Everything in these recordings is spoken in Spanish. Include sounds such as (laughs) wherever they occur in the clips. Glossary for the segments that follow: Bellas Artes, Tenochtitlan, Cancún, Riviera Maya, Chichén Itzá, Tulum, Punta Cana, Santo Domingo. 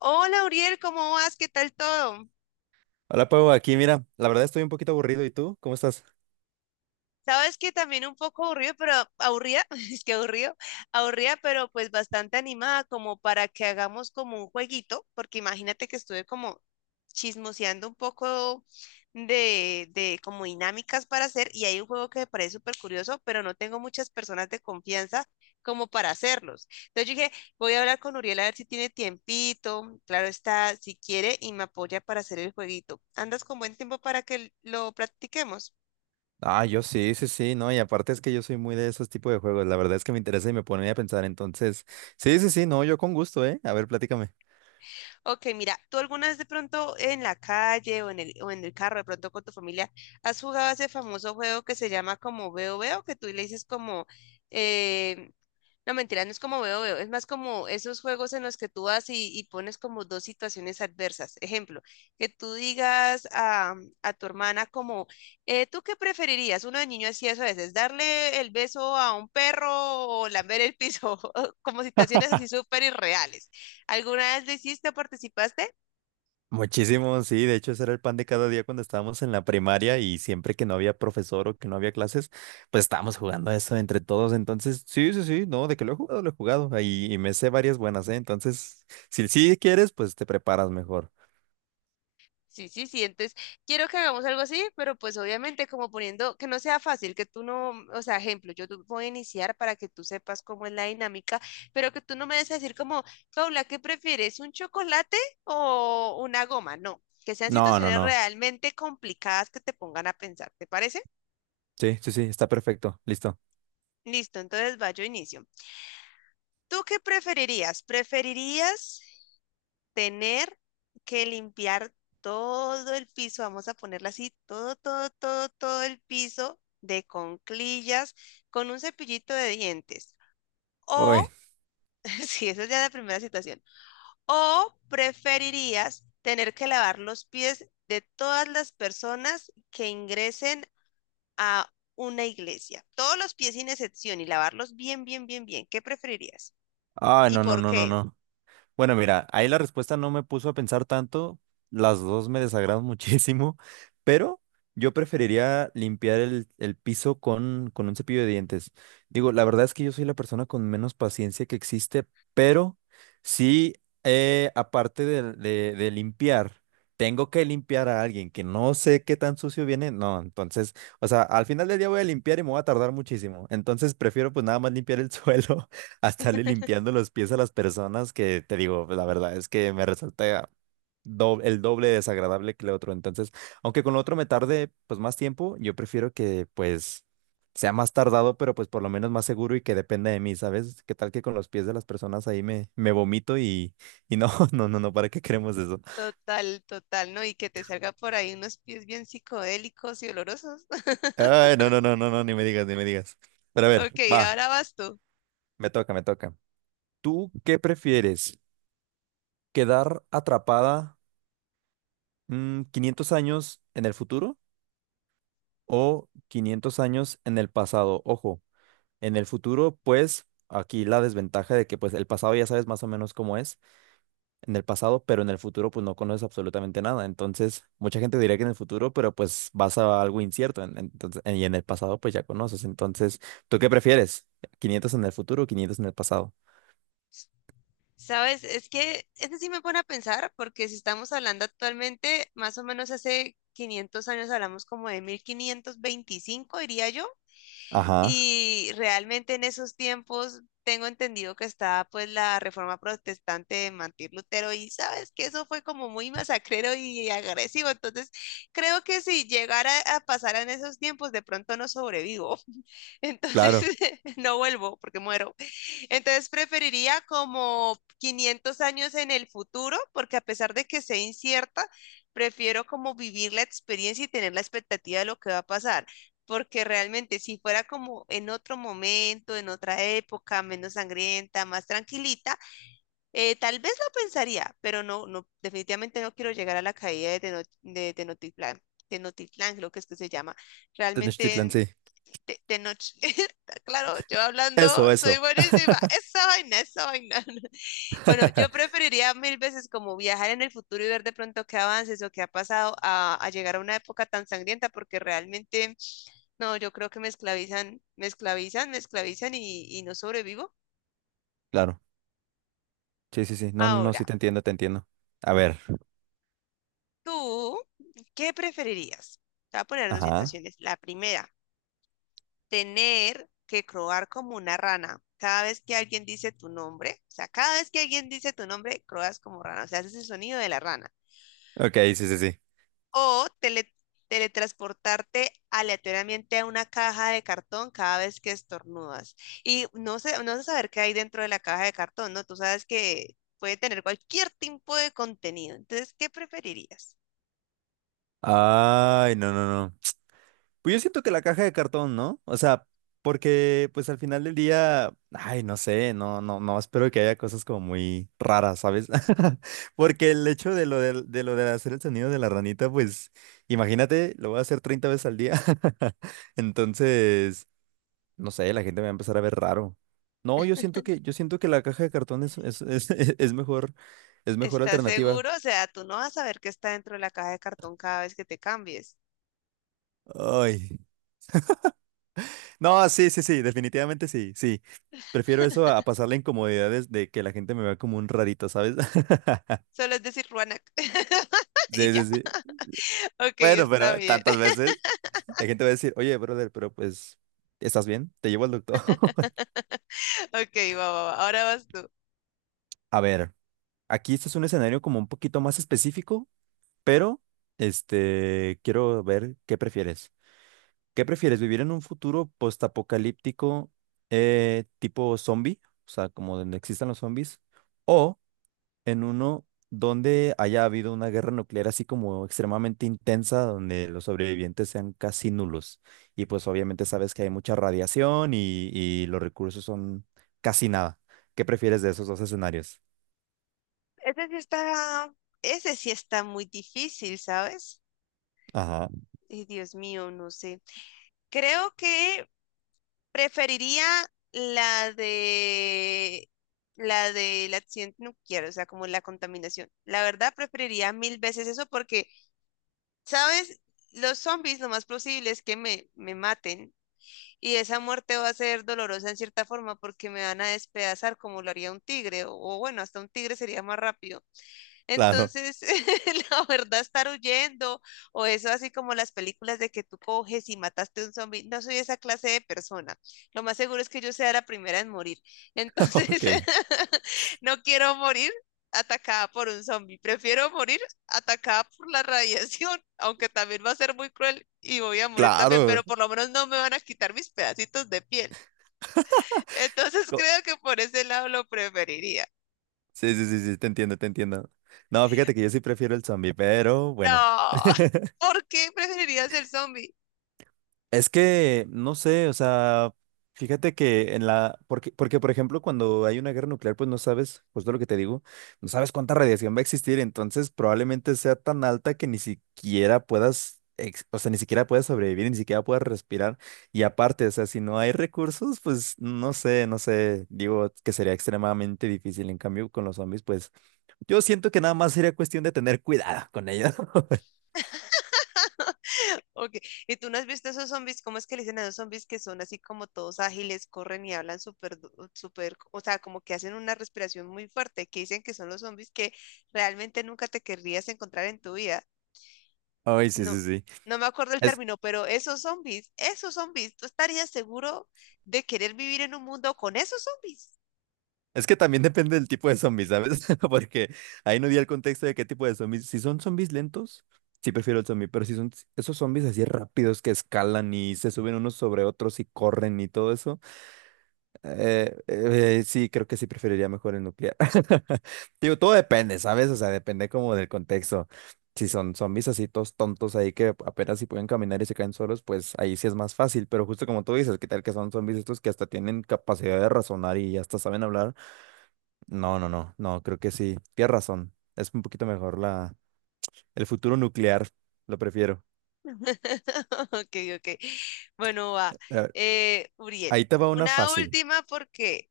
Hola, Uriel, ¿cómo vas? ¿Qué tal todo? Hola Pau, aquí mira, la verdad estoy un poquito aburrido. ¿Y tú? ¿Cómo estás? Sabes que también un poco aburrido, pero aburrida, (laughs) es que aburrido, aburrida, pero pues bastante animada como para que hagamos como un jueguito, porque imagínate que estuve como chismoseando un poco de como dinámicas para hacer y hay un juego que me parece súper curioso, pero no tengo muchas personas de confianza como para hacerlos. Entonces yo dije, voy a hablar con Uriel a ver si tiene tiempito, claro está, si quiere y me apoya para hacer el jueguito. ¿Andas con buen tiempo para que lo practiquemos? Ah, yo sí, sí, sí, no, y aparte es que yo soy muy de esos tipos de juegos. La verdad es que me interesa y me pone a pensar. Entonces, sí, sí, sí, no, yo con gusto, ¿eh? A ver, platícame. Ok, mira, ¿tú alguna vez de pronto en la calle o en el carro, de pronto con tu familia, has jugado ese famoso juego que se llama como Veo Veo, que tú le dices como, eh, no, mentira, no es como veo, veo, es más como esos juegos en los que tú vas y pones como dos situaciones adversas. Ejemplo, que tú digas a tu hermana como, ¿tú qué preferirías? Uno de niño hacía eso a veces, darle el beso a un perro o lamber el piso, (laughs) como situaciones así súper irreales. ¿Alguna vez lo hiciste o participaste? Muchísimo, sí, de hecho ese era el pan de cada día cuando estábamos en la primaria y siempre que no había profesor o que no había clases, pues estábamos jugando eso entre todos. Entonces, sí, sí, sí, no, de que lo he jugado ahí y me sé varias buenas, ¿eh? Entonces, si sí quieres, pues te preparas mejor. Sí, sí, sí. Entonces, quiero que hagamos algo así, pero pues obviamente como poniendo que no sea fácil, que tú no, o sea, ejemplo, yo te voy a iniciar para que tú sepas cómo es la dinámica, pero que tú no me des a decir como, Paula, ¿qué prefieres? ¿Un chocolate o una goma? No, que sean No, no, situaciones no. realmente complicadas que te pongan a pensar, ¿te parece? Sí, sí, sí, está perfecto. Listo. Listo, entonces va, yo inicio. ¿Tú qué preferirías? ¿Preferirías tener que limpiar todo el piso, vamos a ponerla así, todo, todo, todo, todo el piso de conclillas con un cepillito de dientes? Uy. O, (laughs) si esa es ya la primera situación, o preferirías tener que lavar los pies de todas las personas que ingresen a una iglesia, todos los pies sin excepción y lavarlos bien, bien, bien, bien. ¿Qué preferirías? Ah, ¿Y no, no, por no, no, qué? no. Bueno, mira, ahí la respuesta no me puso a pensar tanto. Las dos me desagradan (laughs) muchísimo, pero yo preferiría limpiar el piso con un cepillo de dientes. Digo, la verdad es que yo soy la persona con menos paciencia que existe, pero sí, aparte de limpiar, tengo que limpiar a alguien que no sé qué tan sucio viene. No, entonces, o sea, al final del día voy a limpiar y me voy a tardar muchísimo. Entonces prefiero pues nada más limpiar el (laughs) suelo a estarle limpiando los pies a las personas que te digo, la verdad es que me resulta el doble desagradable que el otro. Entonces, aunque con lo otro me tarde pues más tiempo, yo prefiero que pues sea más tardado, pero pues por lo menos más seguro y que dependa de mí, ¿sabes? ¿Qué tal que con los pies de las personas ahí me vomito y no, (laughs) no, no, no, ¿para qué queremos eso? Total, total, ¿no? Y que te salga por ahí unos pies bien psicodélicos y olorosos. (laughs) Ay, no, no, no, no, no, ni me digas, ni me digas. Pero a ver, Ok, va, ahora vas tú. me toca, me toca. ¿Tú qué prefieres? ¿Quedar atrapada? 500 años en el futuro o 500 años en el pasado. Ojo, en el futuro, pues aquí la desventaja de que pues el pasado ya sabes más o menos cómo es en el pasado, pero en el futuro pues no conoces absolutamente nada. Entonces, mucha gente diría que en el futuro, pero pues vas a algo incierto. Entonces, y en el pasado pues ya conoces. Entonces, ¿tú qué prefieres? ¿Quinientos en el futuro o 500 en el pasado? Sabes, es que este sí me pone a pensar, porque si estamos hablando actualmente, más o menos hace 500 años hablamos como de 1525, diría yo. Ajá, Y realmente en esos tiempos tengo entendido que estaba pues la reforma protestante de Martín Lutero y sabes que eso fue como muy masacrero y agresivo. Entonces creo que si llegara a pasar en esos tiempos de pronto no sobrevivo. Entonces, claro. (laughs) no vuelvo porque muero. Entonces, preferiría como 500 años en el futuro, porque a pesar de que sea incierta, prefiero como vivir la experiencia y tener la expectativa de lo que va a pasar. Porque realmente si fuera como en otro momento, en otra época, menos sangrienta, más tranquilita, tal vez lo pensaría, pero no, no, definitivamente no quiero llegar a la caída de, Tenochtitlán, Tenochtitlán, creo que es que se llama. Tenochtitlan, Realmente sí. De noche. (laughs) Claro, yo hablando Eso, soy eso. buenísima. Esa vaina, esa vaina. (laughs) Bueno, yo (laughs) preferiría mil veces como viajar en el futuro y ver de pronto qué avances o qué ha pasado a llegar a una época tan sangrienta, porque realmente, no, yo creo que me esclavizan, me esclavizan, me esclavizan y no sobrevivo. Claro. Sí, sí, sí. No, no, no, Ahora, sí te entiendo, te entiendo. A ver. ¿tú qué preferirías? Te voy a poner dos Ajá. situaciones. La primera, tener que croar como una rana. Cada vez que alguien dice tu nombre, o sea, cada vez que alguien dice tu nombre, croas como rana, o sea, haces el sonido de la rana. Ok, sí, sí, sí. O teletransportarte aleatoriamente a una caja de cartón cada vez que estornudas. Y no sé, no sé saber qué hay dentro de la caja de cartón, ¿no? Tú sabes que puede tener cualquier tipo de contenido. Entonces, ¿qué preferirías? Ay, no, no, no. Pues yo siento que la caja de cartón, ¿no? O sea, porque pues al final del día, ay, no sé, no, no, no, espero que haya cosas como muy raras, ¿sabes? (laughs) Porque el hecho de lo de hacer el sonido de la ranita, pues imagínate, lo voy a hacer 30 veces al día. (laughs) Entonces, no sé, la gente me va a empezar a ver raro. No, yo siento yo siento que la caja de cartón (laughs) es mejor, es mejor ¿Estás alternativa. seguro? O sea, tú no vas a saber qué está dentro de la caja de cartón cada vez que te cambies. Ay. No, sí, sí, sí, definitivamente sí, sí. Prefiero eso a pasar la incomodidad de que la gente me vea como un rarito, ¿sabes? (laughs) Solo es decir Ruanac. (laughs) Y Sí, ya. sí, sí. Ok, Bueno, está pero bien. tantas veces la gente va a decir, oye, brother, pero pues, ¿estás bien? Te llevo al doctor. (laughs) (laughs) Ok, va, va, va. Ahora vas tú. A ver, aquí este es un escenario como un poquito más específico, pero este, quiero ver qué prefieres. ¿Qué prefieres? ¿Vivir en un futuro postapocalíptico, tipo zombie? O sea, como donde existan los zombies. O en uno donde haya habido una guerra nuclear así como extremadamente intensa, donde los sobrevivientes sean casi nulos. Y pues obviamente sabes que hay mucha radiación y los recursos son casi nada. ¿Qué prefieres de esos dos escenarios? Ese sí está, ese sí está muy difícil, ¿sabes? Ajá, Ay, Dios mío, no sé. Creo que preferiría la de la del accidente nuclear, o sea, como la contaminación. La verdad, preferiría mil veces eso porque, ¿sabes? Los zombies lo más posible es que me maten y esa muerte va a ser dolorosa en cierta forma porque me van a despedazar como lo haría un tigre, o bueno, hasta un tigre sería más rápido, claro, entonces, (laughs) la verdad, estar huyendo o eso así como las películas de que tú coges y mataste a un zombie, no soy esa clase de persona. Lo más seguro es que yo sea la primera en morir. (laughs) Entonces, ok, (laughs) no quiero morir atacada por un zombie. Prefiero morir atacada por la radiación, (laughs) aunque también va a ser muy cruel y voy a morir también, pero claro. por lo menos no me van a quitar mis pedacitos de piel. (laughs) Entonces, Co- creo que por ese lado lo preferiría. Sí, sí, sí, sí, te entiendo, te entiendo. No, fíjate que yo sí prefiero el zombie, pero bueno. No, (laughs) ¿por qué preferirías el zombie? Es que, no sé, o sea, fíjate que en la, porque, porque por ejemplo, cuando hay una guerra nuclear, pues no sabes, pues justo lo que te digo, no sabes cuánta radiación va a existir, entonces probablemente sea tan alta que ni siquiera puedas, o sea, ni siquiera puedas sobrevivir, ni siquiera puedas respirar. Y aparte, o sea, si no hay recursos, pues no sé, no sé, digo que sería extremadamente difícil. En cambio, con los zombies, pues yo siento que nada más sería cuestión de tener cuidado con ellos. (laughs) Okay. ¿Y tú no has visto esos zombies? ¿Cómo es que le dicen a los zombies que son así como todos ágiles, corren y hablan súper, súper, o sea, como que hacen una respiración muy fuerte, que dicen que son los zombies que realmente nunca te querrías encontrar en tu vida? Ay, sí, No, sí, sí. no me acuerdo el término, pero esos zombies, ¿tú estarías seguro de querer vivir en un mundo con esos zombies? Es que también depende del tipo de zombies, ¿sabes? (laughs) Porque ahí no di el contexto de qué tipo de zombies. Si son zombies lentos, sí prefiero el zombie, pero si son esos zombies así rápidos que escalan y se suben unos sobre otros y corren y todo eso, sí, creo que sí preferiría mejor el nuclear. (laughs) Digo, todo depende, ¿sabes? O sea, depende como del contexto. Si son zombies así todos tontos ahí que apenas si pueden caminar y se caen solos, pues ahí sí es más fácil. Pero justo como tú dices, ¿qué tal que son zombies estos que hasta tienen capacidad de razonar y hasta saben hablar? No, no, no, no, creo que sí. Tienes razón. Es un poquito mejor el futuro nuclear. Lo prefiero. (laughs) Ok, ok. Bueno, va. A ver, Uriel, ahí te va una una fácil. última porque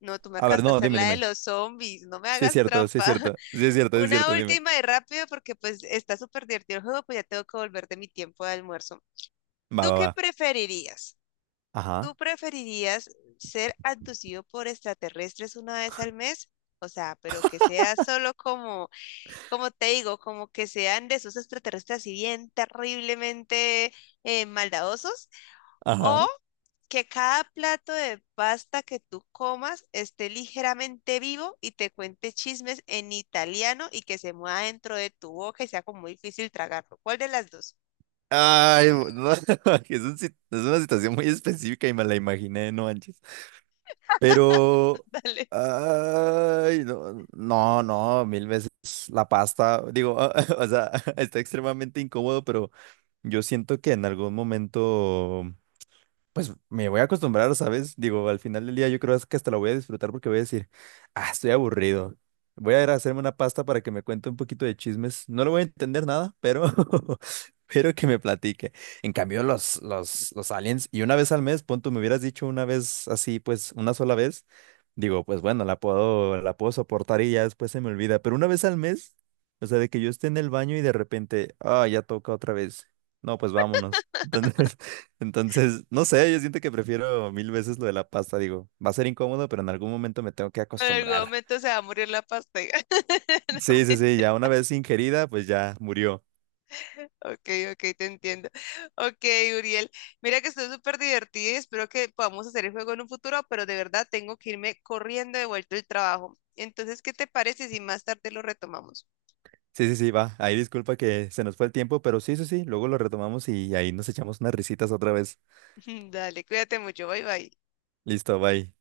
no, tú me A ver, acabas de no, hacer dime, la de dime. los zombies, no me Sí es hagas cierto, sí trampa. es (laughs) cierto. Sí es cierto, sí es Una cierto, dime. última y rápido porque pues está súper divertido el juego, pues ya tengo que volver de mi tiempo de almuerzo. Va, ¿Tú va, qué va. preferirías? ¿Tú Ajá, preferirías ser abducido por extraterrestres una vez al mes? O sea, pero que sea solo como, como te digo, como que sean de esos extraterrestres así bien terriblemente maldadosos o ajá. que cada plato de pasta que tú comas esté ligeramente vivo y te cuente chismes en italiano y que se mueva dentro de tu boca y sea como muy difícil tragarlo. ¿Cuál de las dos? Ay, no, (laughs) es un si- es una situación muy específica y me la imaginé, no manches. (laughs) Pero, Dale. ay, no, no, no, mil veces la pasta, digo, (laughs) o sea, (laughs) está extremadamente incómodo, pero yo siento que en algún momento pues me voy a acostumbrar, ¿sabes? Digo, al final del día yo creo que hasta la voy a disfrutar porque voy a decir, ah, estoy aburrido. Voy a ir a hacerme una pasta para que me cuente un poquito de chismes. No le voy a entender nada, pero, (laughs) pero que me platique. En cambio, los aliens, y una vez al mes, punto, me hubieras dicho una vez así, pues una sola vez, digo, pues bueno, la puedo soportar y ya después se me olvida. Pero una vez al mes, o sea, de que yo esté en el baño y de repente, ah, ya toca otra vez. No, pues vámonos. (laughs) Entonces, no sé, yo siento que prefiero mil veces lo de la pasta, digo, va a ser incómodo, pero en algún momento me tengo que En algún acostumbrar. momento se va a morir la pasta. (laughs) No, Sí, sí, sí, ya una vez ingerida, pues ya murió. ok, ok, te entiendo. Ok, Uriel. Mira que estoy súper divertida y espero que podamos hacer el juego en un futuro, pero de verdad tengo que irme corriendo de vuelta al trabajo. Entonces, ¿qué te parece si más tarde lo retomamos? Sí, sí, sí, va. Ahí disculpa que se nos fue el tiempo, pero sí, sí, sí, luego lo retomamos y ahí nos echamos unas risitas otra vez. (laughs) Dale, cuídate mucho. Bye, bye. Listo, bye.